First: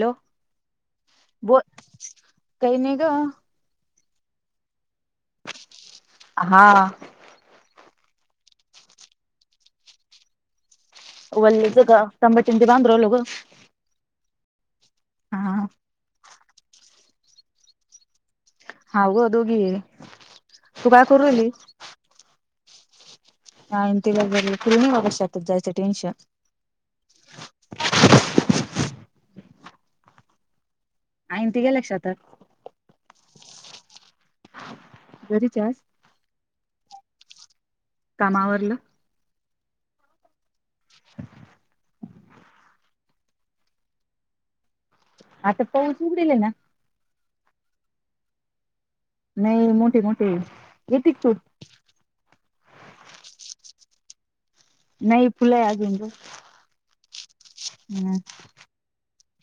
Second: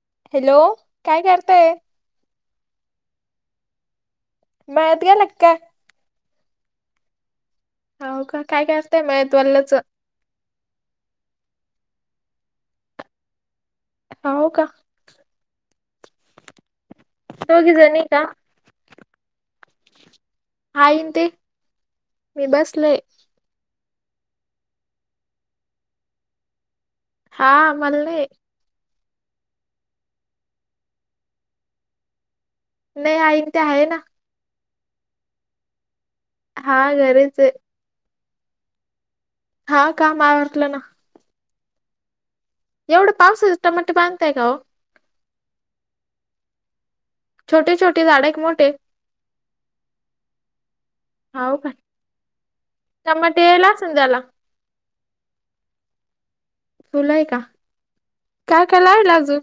Hello काय बो करताय काही नाही गं मळ्यात गेलात काय? हा हो का? काय काय असतंय मळ्यात वाल्याच. वल्याच का? टमाटे न ते बांधू राहिलो गं. हो का? हा दोघीजणी आहे का? हाव गं दोघी आहे. तू काय आईन करू ते राहिली? मी बसले. हा आणि तिला तर बिलकुल नाही बाबा शेतात जायचं टेन्शन हा मला नाहिये. आणती का लक्षात नाही आई अन ते आहे ना घरीच आहेत. हा घरीच आहे काम आवरलं? हा काम आवरलं ना. [inaudible] एवढं पावसाचे टमाटे बांधताय का ओ आता पाऊस उघडेले ना छोटे छोटे झाड आहे का मोठे नाही मोठीे मोठीे. येती का तू? टमाटे लाच द्याला नाही फुले आहे आजून गं फुलं आहे का काय काय लावीला अजून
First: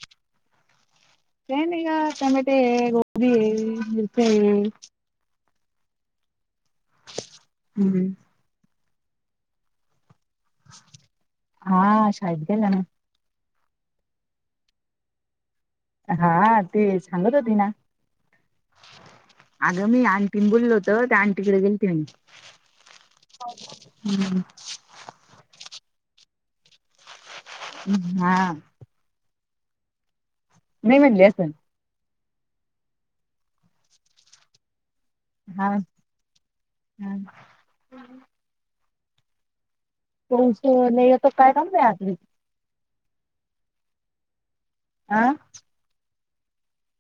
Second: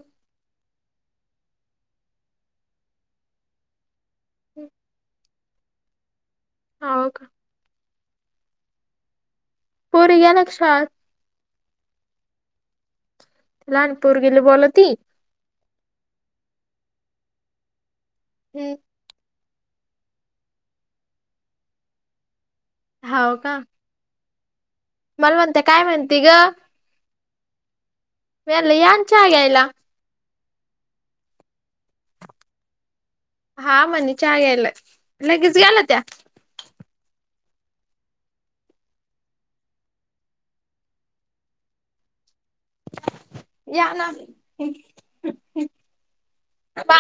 काय नाही गं. टमाटे आहे, गोबी आहे, मिरची आहे. हौ का हम्म पोरी या नक्षात हा..... शाळेत गेला ना. लहान पोरगीला बोलवती. हा ते सांगत होती ना. हम्म. अगं मी आंटी बोलल होत त्या आंटीकडे गेलते मी हाव का हम्म. मला म्हणती. काय म्हणती गं. हा मी म्हणलं. या ना च्या घ्यायला. नाही म्हटली असंल. हा म्हणली. चहा घायला लगेच गेला त्या. हम्. [unintelligible] नाहीयता काय [unintelligible] या ना. आह. बा